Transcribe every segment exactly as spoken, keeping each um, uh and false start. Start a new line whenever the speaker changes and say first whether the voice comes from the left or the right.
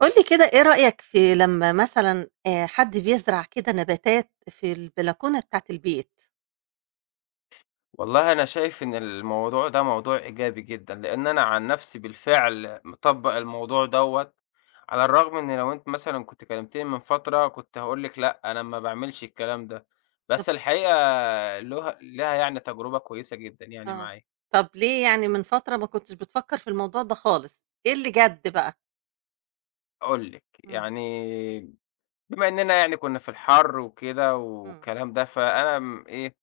right: قُل لي كده إيه رأيك في لمّا مثلًا آآ حد بيزرع كده نباتات في البلكونة بتاعة البيت؟
left: والله أنا شايف إن الموضوع ده موضوع إيجابي جدًا، لإن أنا عن نفسي بالفعل مطبّق الموضوع دوّة، على الرغم إن لو أنتِ مثلًا كنتِ كلمتيني من فترة كنت هاقول لِك لأ، أنا ما باعملش الكلام ده،
right: طب
left: بس الحقيقة لها لها يعني تجربة كويسة جدًا يعني
right: آه.
left: معايا.
right: طب ليه يعني من فترة ما كنتش بتفكّر في الموضوع ده خالص، إيه اللي جَد بقى؟
left: هاقول لِك،
right: إمم،
left: يعني بما إننا يعني كنا في الحَر وكده
right: إمم،
left: والكلام ده، فأنا م إيه.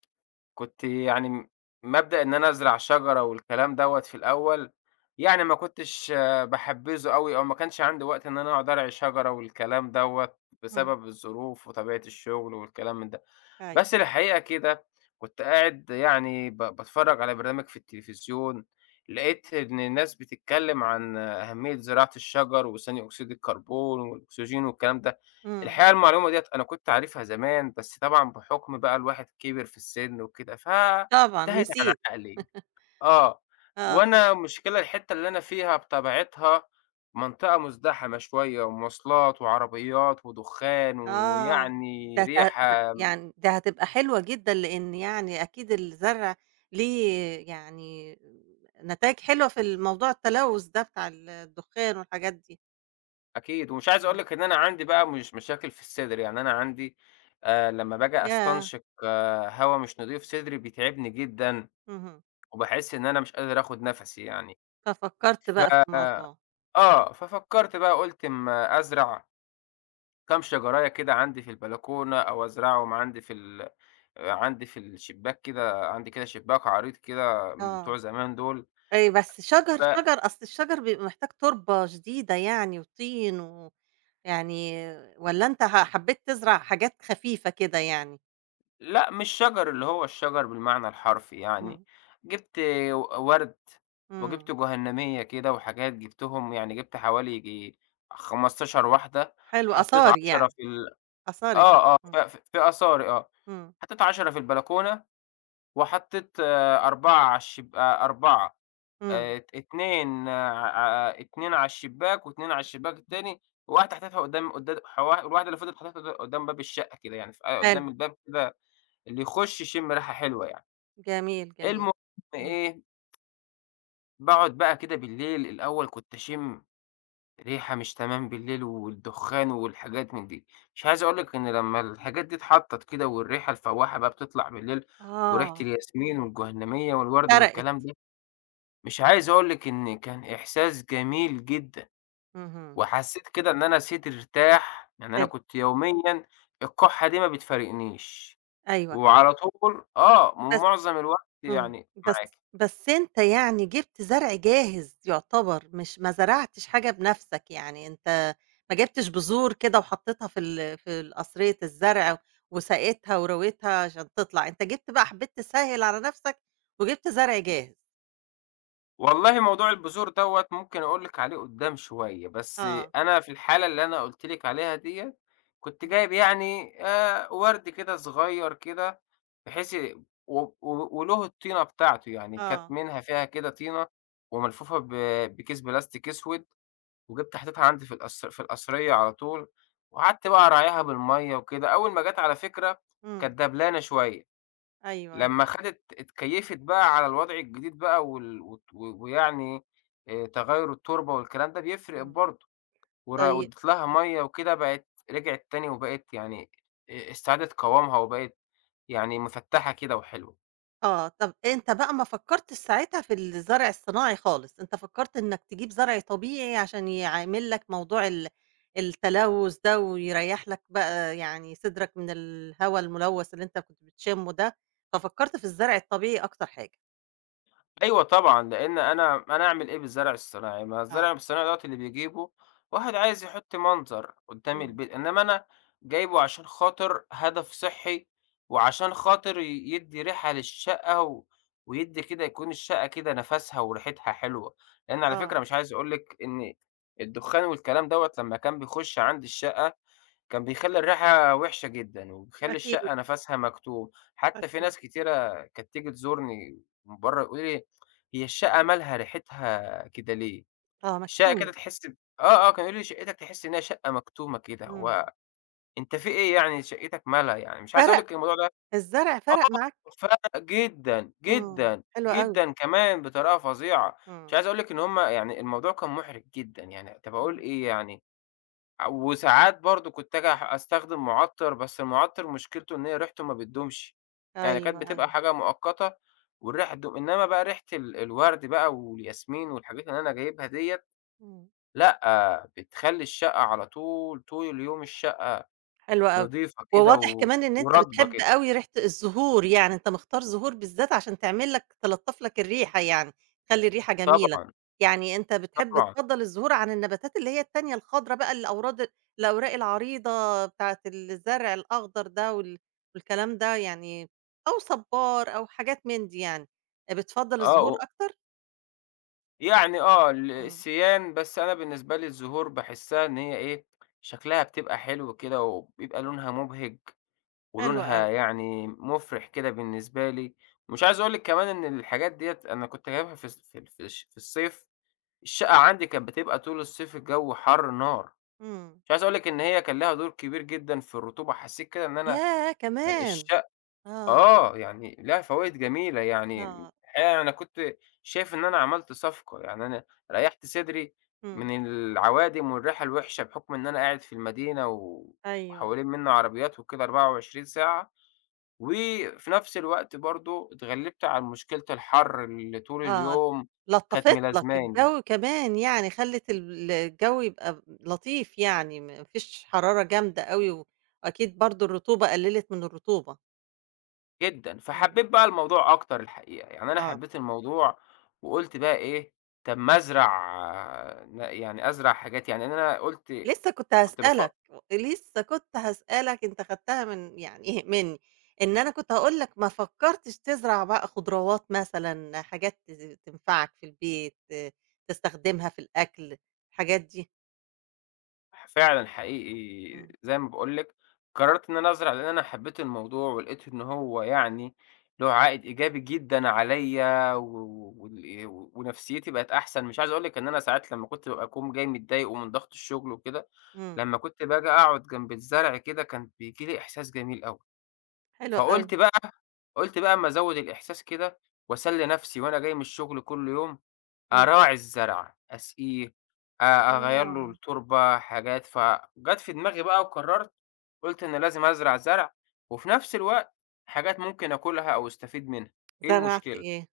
left: كنت يعني م مبدأ إن أنا أزرع شجرة والكلام دوّة في الأول، يعني ما كنتش باحبّذه أوي أو ما كانش عندي وقت إن أنا أقعد أرعي شجرة والكلام دوّة،
right: إمم،
left: بسبب الظروف وطبيعة الشغل والكلام من ده.
right: أيوه،
left: بس الحقيقة كده كنت قاعد يعني ب باتفرّج على برنامج في التلفزيون، لقيت إن الناس بتتكلّم عن آه، أهمية زراعة الشجر وثاني أكسيد الكربون والأكسجين والكلام ده.
right: إمم.
left: الحقيقة المعلومة ديّة أنا كنت عارفها زمان، بس طبعًا بحُكم بقى الواحد كِبِر في السِن وكده،
right: طبعًا
left: فانتهت عن
right: نسيت.
left: عقلي. آه.
right: آه.
left: وأنا المشكلة الحتّة اللي أنا فيها بطبيعتها منطقة مُزدحمة شوية ومواصلات وعربيات ودُخان
right: آه.
left: ويعني
right: ده ت ه
left: ريحة.
right: يعني ده هتبقى حلوة جدًا لإن يعني أكيد الزرع ليه يعني نتايج حلوة في الموضوع التلوث ده بتاع ال الدخان والحاجات دي.
left: أكيد. ومش عايز أقول
right: إمم.
left: لِك إن أنا عندي بقى مش مشاكل في الصدر، يعني أنا عندي آآ لمّا باجي
right: ياه!
left: أستنشق آه، هوا مش نضيف، صدري بيتعبني جدًا
right: اهم.
left: وباحس إن أنا مش قادر آخُد نَفَسي يعني.
right: ففكّرت
left: ف
right: بقى في الموضوع،
left: آه، ففكّرت بقى قُلت أمّا أزرع كام شجراية كده عندي في البلكونة أو أزرعهم عندي في ال عندي في الشباك كده، عندي كده شباك عريض كده من
right: آه،
left: بتوع زمان دول،
right: أي بس شجر، شجر أصل الشجر بيبقى محتاج تربة شديدة يعني وطين ويعني والّا أنت ح حبّيت تزرع حاجات خفيفة كده يعني؟
left: فلأ مش شجر اللي هو الشجر بالمعنى الحرفي يعني،
right: إمم،
left: جِبت و وَرْد وجِبت
right: إمم،
left: جهنمية كده وحاجات جِبتهم يعني جِبت حوالي ييجي خمستاشر واحدة،
right: حلو
left: حطّيت
right: أثاري
left: عشرة
right: يعني،
left: في ال
right: أثاري،
left: آه، آه، ف
right: إمم،
left: ف- في آثاري آه،
right: إمم،
left: حطّيت عشرة في البلكونة وحطيت آآ أربعة على الشب آآ أربعة
right: إمم،
left: آآ ات اتنين آه، ع اتنين على الشباك و2 على الشباك التاني، وواحدة حطيتها قدّام قدّام حوا الواحدة اللي فضلت حطيتها ق قدّام باب الشقة كده يعني في آه،
right: حلو،
left: قدّام الباب كده اللي يخُش يشم ريحة حلوة يعني.
right: جميل، جميل،
left: المهم
right: إمم،
left: إيه، باقعد بقى كده بالليل. الأول كنت أشم ريحة مش تمام بالليل والدخان والحاجات من دي. مش عايز أقول لك إن لمّا الحاجات دي اتحطّت كده والريحة الفواحة بقى بتطلع بالليل وريحة
right: آه،
left: الياسمين والجهنمية والورد
right: فرقِت،
left: والكلام ده، مش عايز أقول لِك إن كان إحساس جميل جدًا،
right: اهم،
left: وحسيت كده إن أنا صدري ارتاح، يعني أنا
right: حلو،
left: كنت يوميًا الكحة دي ما بتفارقنيش،
right: أيوه،
left: إمم. وعلى طول آه،
right: بس
left: ومعظم الوقت
right: إمم،
left: يعني معاكِ.
right: بس بس أنت يعني جِبت زرع جاهز يعتبر، مش ما زرعتش حاجة بنَفْسك، يعني أنت ما جِبتش بذور كده وحطيتها في ال في ال قصرية الزرع وسقيتها ورويتها عشان تطلع، أنت جِبت بقى حبيت تسهّل على نَفْسك وجِبت زرع جاهز،
left: والله موضوع البذور دوّة ممكن أقول لِك عليه قدّام شوية، بس
right: آه،
left: أنا في الحالة اللي أنا قُلت لِك عليها ديّة، كنت
right: إمم،
left: جايب يعني آآ وَرْد كده صغيّر كده، بحيث ي- و و وله الطينة بتاعته، يعني كانت
right: آه،
left: منها فيها كده طينة وملفوفة ب بكيس بلاستيك أسود، وجِبت حطيتها عندي في القص في القصرية على طول، وقعدت بقى أراعيها بالمَيّة وكده. أول ما جات على فكرة
right: إمم،
left: كانت دبلانة شوية.
right: أيوه، أيوه،
left: لمّا خدت اتكيّفت بقى على الوضع الجديد بقى وال وت و- ويعني آآ تغيُّر التربة والكلام ده بيفرق
right: إمم،
left: برضه، ور
right: طيب
left: وادّيت لها مَيّة وكده بقت رجعت تاني وبقت يعني آآ استعادت قوامها وبقت يعني مفتّحة كده وحلوة.
right: آه، طَب أنت بقى ما فكّرتش ساعتها في الزرع الصناعي خالص، أنت فكّرت إنّك تجيب زرع طبيعي عشان يعامل لك موضوع ال التلوث ده ويريّح لك بقى يعني صدرك من الهوا الملوث اللي أنت كنت بتشمّه ده، ففكّرت في الزرع الطبيعي أكتر حاجة.
left: أيوه طبعًا، لإن أنا أنا أعمل إيه بالزرع الصناعي؟ ما
right: آه،
left: الزرع الصناعي دوّة اللي بيجيبه واحد عايز يحط منظر قدّام
right: إمم.
left: البيت، إنّما أنا جايبه عشان خاطر هدف صحّي، وعشان خاطر ي يدّي ريحة للشقة و ويدّي كده يكون الشقة كده نَفَسها وريحتها حلوة، لإن على فكرة
right: آه،
left: مش عايز أقول لِك إن الدخان والكلام دوّة لمّا كان بيخُش عندي الشقة كان بيخلّي الريحة وِحشة جدًا، وبيخلّي
right: أكيد.
left: الشقة نَفَسها مكتوم، حتى في
right: أكيد.
left: ناس كتيرة كانت تيجي تزورني من برّه يقولوا لي: "هي الشقة مالها ريحتها كده ليه؟"
right: آه،
left: الشقة كده
right: مكتومة،
left: تحس ب آه، آه، كانوا يقولوا لي: "شقتك تحس إنها شقة مكتومة كده،
right: إمم.
left: هو أنت في إيه يعني شقتك مالها يعني؟" مش عايز أقول
right: فرق،
left: لِك الموضوع ده
right: الزرع
left: آه،
right: فرق معاك؟
left: فرَق جدًا،
right: إمم،
left: جدًا،
right: حلو أوي،
left: جدًا كمان بطريقة فظيعة، مش عايز
right: إمم.
left: أقول لِك إن هُم يعني الموضوع كان مُحرِج جدًا، يعني طَب أقول
right: إمم.
left: إيه يعني؟ وساعات برضه كنت آجي أح أستخدم معطّر، بس المعطّر مشكلته إن هي ريحته ما بتدومش، يعني كانت
right: أيوه، أيوه،
left: بتبقى حاجة مؤقتة والريحة تدوم، إنّما بقى ريحة ال الورد بقى والياسمين والحاجات اللي أنا جايبها ديّة
right: إمم.
left: لأ، بتخلّي الشقة على طول، طول اليوم الشقة
right: حلو أوي،
left: نضيفة كده
right: وواضح
left: و
right: كمان إن أنت
left: ورطبة
right: بتحب
left: كده.
right: أوي ريحة الزهور، يعني أنت مختار زهور بالذات عشان تعمل لك تلطّف لك الريحة يعني، تخلّي الريحة جميلة،
left: طبعًا،
right: يعني أنت بتحب
left: طبعًا.
right: تفضّل الزهور عن النباتات اللي هي التانية الخضرا بقى الأوراد الأوراق العريضة بتاعة الزرع الأخضر ده وال والكلام ده يعني، أو صبار أو حاجات من دي يعني، بتفضّل
left: آه،
right: الزهور
left: و
right: أكتر؟
left: يعني آه، ال
right: إمم،
left: السيان، بس أنا بالنسبة لي الزهور باحسّها إن هي إيه، شكلها بتبقى حلو كده وبيبقى لونها مبهج.
right: حلو
left: ولونها
right: أوي،
left: يعني مُفرِح كده بالنسبة لي، ومش عايز أقول لِك كمان إن الحاجات ديّة أنا كنت جايبها في الص في ال في الش في الصيف، الشقة عندي كانت بتبقى طول الصيف الجو حَر نار،
right: إمم،
left: مش عايز أقول لِك إن هي كان لها دور كبير جدًا في الرطوبة، حسّيت كده إن أنا
right: ياه
left: يعني
right: كمان!
left: الشق
right: آه،
left: آه، يعني لها فوايد جميلة يعني،
right: آه،
left: الحقيقة أنا كنت شايف إن أنا عملت صفقة، يعني أنا ريّحت صدري
right: إمم،
left: من العوادم والريحة الوحشة بحُكم إن أنا قاعد في المدينة و
right: أيوه.
left: وحوالين منّا عربيات وكده أربعة وعشرين ساعة، وفي نفس الوقت برضه اتغلّبت عن مشكلة الحَر اللي طول
right: آه،
left: اليوم كانت
right: لطّفِت لك
left: ملازماني
right: الجو كمان يعني، خلِّت ال الجو يبقى لطيف يعني، ما فيش حرارة جامدة أوي، وأكيد برضه الرطوبة قلِّلت من الرطوبة.
left: جدًا،
right: إمم،
left: فحبّيت بقى الموضوع أكتر الحقيقة، يعني أنا
right: آه،
left: حبّيت الموضوع وقُلت بقى إيه، طَب ما أزرع آه، ن يعني أزرع حاجات يعني أنا قُلت
right: لسه كنت
left: كنت بف
right: هاسألك، لسه كنت هاسألك، أنت خدتها من يعني إيه مني، إن أنا كنت هاقول لك ما فكّرتش تزرع بقى خضروات مثلًا، حاجات ت تنفعك في البيت، آه، تستخدمها في الأكل، الحاجات دي؟
left: فعلًا حقيقي
right: إمم،
left: زي ما باقول لِك، قررت إن أنا أزرع لإن أنا حبيت الموضوع ولقيت إن هو يعني له عائد إيجابي جدًا عليّا و وال ونفسيتي بقت أحسن، مش عايز أقول لِك إن أنا ساعات لمّا كنت بابقى أكون جاي متضايق ومن ضغط الشغل وكده،
right: إمم،
left: لمّا كنت باجي أقعد جنب الزرع كده كان بييجي لي إحساس جميل أوي،
right: حلو أوي،
left: فقُلت بقى قُلت بقى أمّا أزوّد الإحساس كده وأسلي نفسي وأنا جاي من الشغل كل يوم
right: إمم،
left: أراعي الزرع، أسقيه، أ أغيّر له
right: آه،
left: التربة، حاجات، فجات في دماغي بقى وقررت قُلت أنا لازم أزرع زرع وفي نفس الوقت حاجات ممكن آكلها أو أستفيد منها، إيه
right: زرعت
left: المشكلة؟
right: إيه؟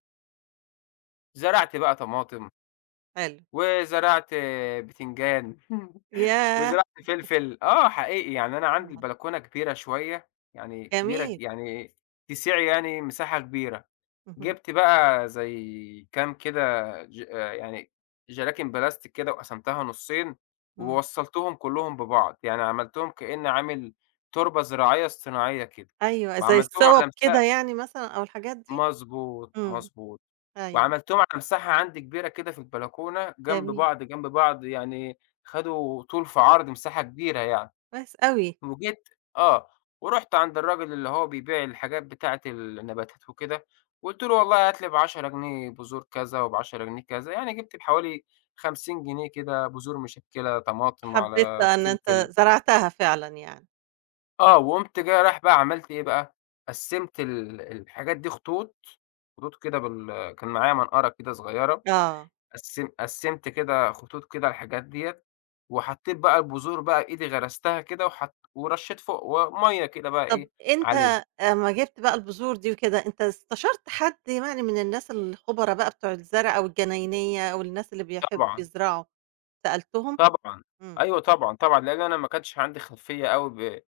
left: زرعت بقى طماطم
right: حلو،
left: وزرعت بتنجان
right: ياه!
left: وزرعت فلفل، آه حقيقي، يعني أنا عندي
right: آه،
left: البلكونة كبيرة شوية، يعني كبيرة ج
right: جميل،
left: يعني تسِع يعني مساحة كبيرة.
right: اهم،
left: جِبت بقى زي كام كده ج آآ يعني جلاكن بلاستيك كده وقسمتها نُصّين،
right: إمم،
left: ووصّلتهم كلّهم ببعض، يعني عملتهم كإنّي عامل تربة زراعية اصطناعية كده،
right: أيوه زي
left: وعملتهم
right: الصوَب
left: على مسا
right: كده يعني مثلًا أو الحاجات دي؟
left: مضبوط،
right: إمم،
left: مضبوط،
right: أيوه،
left: وعملتهم على مساحة عندي كبيرة كده في البلكونة جنب
right: جميل،
left: بعض، جنب بعض يعني خدوا طول في عرض مساحة كبيرة يعني.
right: كويس أوي،
left: وجيت آه، ورُحت عند الراجل اللي هو بيبيع الحاجات بتاعة النباتات وكده، وقُلت له والله هات لي بعشرة جنيه بذور كذا، وب10 جنيه كذا، يعني جِبت بحوالي خمسين جنيه كده بذور مشكّلة، طماطم،
right: حبيت
left: على
right: بقى إن
left: فلفل
right: أنت زرعتها فعلًا يعني،
left: آه، وقُمت جاي رايح بقى عملت إيه بقى، قسّمت ال الحاجات دي خطوط، خطوط كده بال كان معايا منقَرة كده صغيّرة
right: آه،
left: قسم قسمت كده خطوط كده الحاجات ديّة، وحطيت بقى البذور بقى إيدي غرستها كده وحط ورشّيت فوق ومَيّة كده بقى
right: طَب
left: إيه
right: أنت
left: عليهم.
right: أمّا جِبت بقى البذور دي وكده، أنت استشرت حد يعني من الناس الخبرا بقى بتوع الزرع أو الجناينية أو الناس اللي بيحب
left: طبعًا،
right: بيزرعوا، سألتهم؟
left: طبعًا،
right: إمم،
left: أيوه طبعًا، طبعًا، لإن أنا ما كانش عندي خلفية أوي ب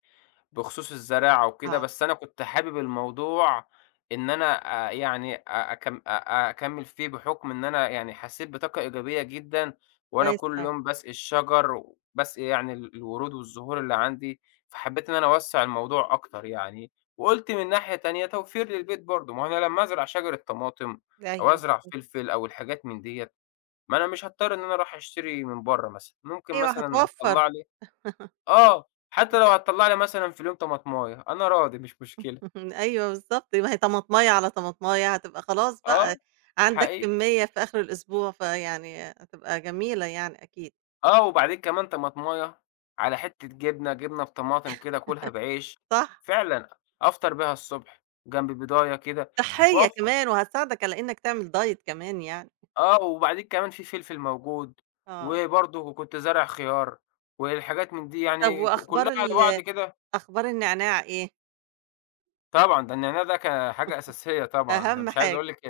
left: بخصوص الزراعة وكده،
right: آه،
left: بس أنا كنت حابب الموضوع إن أنا آآ يعني أ أكم أ أكمّل فيه بحُكم إن أنا يعني حسّيت بطاقة إيجابية جدًا وأنا
right: كويس
left: كل
right: أوي،
left: يوم باسقي الشجر، وباسقي يعني ال الورود والزهور اللي عندي، فحبّيت إن أنا أوسّع الموضوع أكتر يعني، وقُلت من ناحية تانية توفير للبيت برضه، ما هو أنا لمّا أزرع شجرة طماطم أو
right: أيوه
left: أزرع
right: بالضبط،
left: فلفل أو الحاجات من ديّة، ما أنا مش هاضطر إن أنا أروح أشتري من برّه مثلًا، ممكن
right: أيوه
left: مثلًا
right: هتوفّر.
left: هتطلّع لي آه، حتى لو هتطلّع لي مثلًا في اليوم طماطماية، أنا راضي مش مشكلة،
right: اهم، أيوه بالضبط، ما هي طماطماية على طماطماية هتبقى خلاص
left: آه،
right: بقى عندك
left: حقيقي،
right: كمية في آخر الأسبوع، فيعني هتبقى جميلة يعني أكيد،
left: آه، وبعدين كمان طماطماية على حتة جبنة، جبنة بطماطم كده كُلها بعيش،
right: صح،
left: فعلًا أفطر بيها الصبح جنب بيضاية كده
right: صحية
left: هتوفّر،
right: كمان وهتساعدك على إنك تعمل diet كمان يعني،
left: آه، وبعدين كمان في فلفل موجود،
right: آه،
left: وبرضه كنت زارع خيار والحاجات من دي
right: طب
left: يعني ك كُلّها
right: وأخبار
left: على بعض
right: ال
left: كده.
right: أخبار النعناع إيه؟
left: طبعًا، ده النعناع ده كان حاجة أساسية طبعًا، أنا
right: أهم
left: مش عايز
right: حاجة،
left: أقول لِك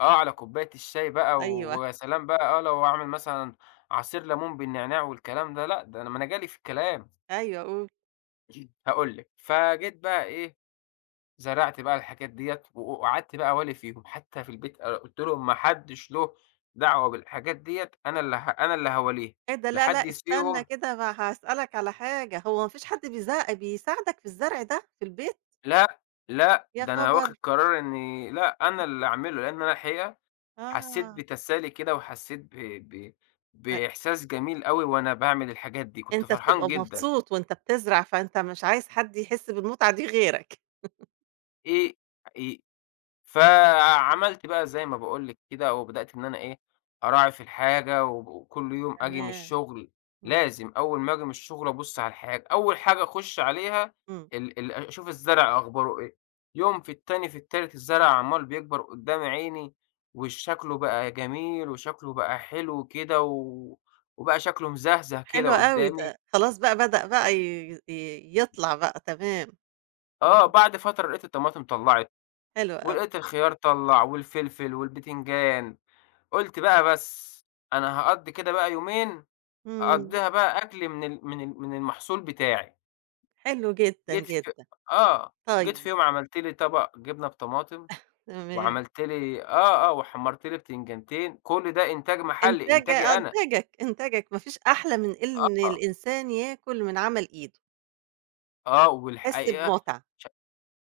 left: آه، على كوباية الشاي بقى
right: أيوه،
left: ويا سلام بقى آه، لو أعمل مثلًا عصير ليمون بالنعناع والكلام ده، لأ ده أنا ما أنا جالي في الكلام.
right: أيوه قُل،
left: هاقول لِك، فجيت بقى إيه، زرعت بقى الحاجات ديّة و وقعدت بقى أوالي فيهم، حتى في البيت أ قُلت لهم ما حدّش له دعوة بالحاجات ديّة، أنا اللي ه أنا اللي هاواليها،
right: إيه ده
left: لا
right: لأ، لأ،
left: حد
right: استنى
left: يسقيهم،
right: كده ما هاسألك على حاجة، هو ما فيش حد بيزا بيساعدك في الزرع ده في البيت؟
left: لأ، لأ،
right: يا
left: ده أنا
right: خبر!
left: واخد قرار إني لأ، أنا اللي أعمله، لإن أنا الحقيقة حسيت
right: آه.
left: بتسالي كده وحسيت ب ب بإحساس جميل أوي وأنا باعمل الحاجات دي، كنت
right: أنت
left: فرحان
right: بتبقى
left: جدًا.
right: مبسوط وأنت بتزرع، فأنت مش عايز حد يحس بالمتعة دي غيرك.
left: إيه إ فعملت بقى زي ما باقول لِك كده، وبدأت إن أنا إيه، أراعي في الحاجة وب وكل يوم آجي من
right: تمام،
left: الشغل
right: إمم.
left: لازم أول ما آجي من الشغل أبُص على الحاجة، أول حاجة أخُش عليها
right: إمم،
left: ال ال أشوف الزرع أخباره إيه، يوم في التاني في التالت الزرع عمّال بيكبر قدّام عيني، وشكله بقى جميل وشكله بقى حلو كده و وبقى شكله مزهزه كده
right: حلو أوي
left: قدّامي،
right: ده، خلاص بقى بدأ بقى ي ي يطلع بقى تمام،
left: آه،
right: إمم،
left: بعد فترة لقيت الطماطم طلّعت،
right: حلو أوي،
left: ولقيت الخيار طلّع والفلفل والبتنجان. قُلت بقى بس، أنا هاقضّي كده بقى يومين،
right: إمم،
left: هاقضّيها بقى أكل من ال من ال من المحصول بتاعي،
right: حلو جدًا،
left: جيت في
right: جدًا،
left: آه، جيت في
right: طيب
left: يوم عملت لي طبق جبنة بطماطم،
right: تمام،
left: وعملت لي آه، آه، وحمّرت لي بتنجانتين، كل ده إنتاج محلي،
right: إنتاج
left: إنتاجي
right: آه،
left: أنا،
right: إنتاجك، إنتاجك ما فيش أحلى من إن
left: آه،
right: الإنسان ياكل من عمل إيده،
left: آه،
right: تحس
left: والحقيقة
right: بمتعة،
left: ش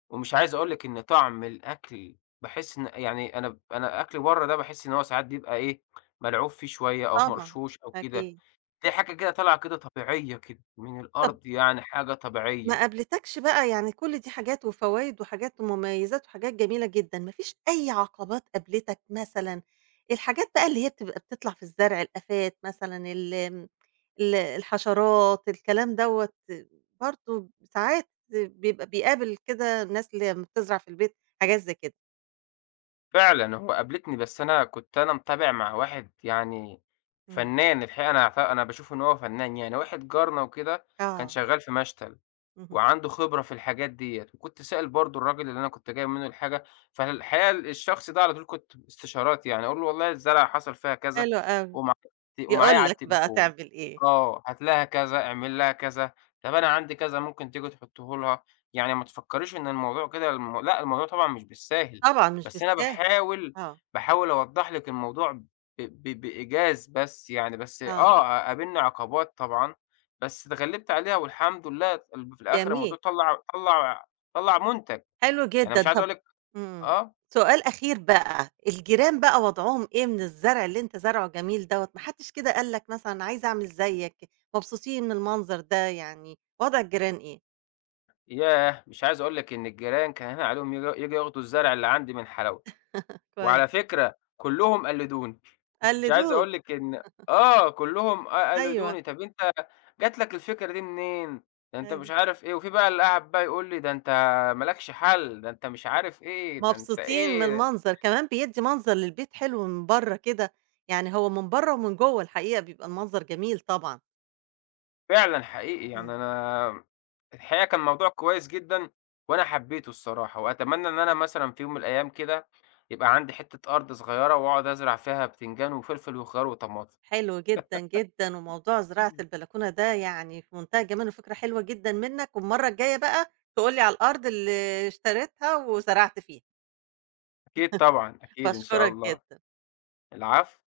left: ومش عايز أقول لِك إن طعم الأكل باحس إن يعني أنا ب أنا أكل برّه ده باحس إن هو ساعات بيبقى إيه، ملعوب فيه شوية أو
right: طبعًا،
left: مرشوش أو كده.
right: أكيد.
left: دي حاجة كده طالعة كده طبيعية كده من
right: طَب
left: الأرض يعني حاجة
right: ما
left: طبيعية.
right: قابلتكش بقى يعني كل دي حاجات وفوايد وحاجات ومميزات وحاجات جميلة جدًا، ما فيش أي عقبات قابلتك مثلًا، الحاجات بقى اللي هي بتبقى بتطلع في الزرع، الآفات مثلًا، ال آمم، ال الحشرات، الكلام دوّة برضه ساعات بيبقى بيقابل كده الناس اللي لمّا بتزرع في البيت حاجات زي كده.
left: فعلًا هو قابلتني بس أنا كنت أنا متابع مع واحد يعني
right: إمم.
left: فنّان الحقيقة أنا أعت أنا باشوف إن هو فنّان يعني، واحد جارنا وكده كان
right: آه،
left: شغّال في مشتل.
right: اهم،
left: وعنده خبرة في الحاجات ديّة، وكنت سائل برضه الراجل اللي أنا كنت جايب منه الحاجة، فالحقيقة الشخص ده على طول كنت استشارات يعني، أقول له والله الزرعة حصل فيها كذا
right: حلو أوي،
left: ومع
right: يقول
left: ومعايا على
right: لك بقى
left: التليفون،
right: تعمل إيه،
left: آه، هات لها كذا، اعمل لها كذا، طب أنا عندي كذا ممكن تيجي تحطه لها، يعني ما تفكّريش إن الموضوع كده الم لأ، الموضوع طبعًا مش بالساهل،
right: طبعًا مش
left: بس أنا
right: بالساهل.
left: باحاول
right: آه،
left: باحاول أوضّح لِك الموضوع ب ب بإيجاز بس يعني، بس
right: آه،
left: آه قابلني عقبات طبعًا بس اتغلّبت عليها والحمد لله ال في الآخر الموضوع
right: جميل.
left: طلّع طلّع طلّع منتج،
right: حلو
left: يعني
right: جدًا،
left: مش عايز
right: طب
left: أقول لِك
right: إمم،
left: آه،
right: سؤال أخير بقى، الجيران بقى وضعهم إيه من الزرع اللي أنت زارعه جميل دوّة؟ ما حدش كده قال لك مثلًا أنا عايز أعمل زيك، مبسوطين من المنظر ده يعني، وضع الجيران إيه؟
left: ياه! مش عايز أقول لِك إن الجيران كان هنا عليهم ييجوا ييجوا ياخدوا الزرع اللي عندي من حلاوته،
right: كويس،
left: وعلى فكرة كلّهم قلّدوني، مش عايز
right: قلدوك،
left: أقول لِك إن آه، كلّهم آآ
right: أيوه،
left: قلّدوني، "طب أنت جات لك الفكرة دي منين؟ ده أنت مش
right: أيوه،
left: عارف إيه." وفي بقى اللي قعد بقى يقول لي: "ده أنت ما لكش حل، ده أنت مش عارف إيه، ده أنت
right: مبسوطين من
left: إيه."
right: المنظر، كمان بيدّي منظر للبيت حلو من برّه كده، يعني هو من برّه ومن جوّه الحقيقة بيبقى المنظر جميل طبعًا،
left: فعلًا حقيقي، يعني
right: إمم،
left: أنا الحقيقة كان موضوع كويس جدًا وأنا حبيته الصراحة، وأتمنى إن أنا
right: حلو.
left: مثلًا في يوم من الأيام كده يبقى عندي حتة أرض صغيرة وأقعد أزرع فيها بتنجان وفلفل وخيار وطماطم.
right: حلو جدًا، جدًا، وموضوع زراعة البلكونة ده يعني في منتهى الجمال وفكرة حلوة جدًا منّك، والمرّة الجاية بقى تقول لي على الأرض اللي اشتريتها وزرعت فيها،
left: أكيد طبعًا، أكيد إن شاء
right: باشكرك
left: الله.
right: جدًا.
left: العفو.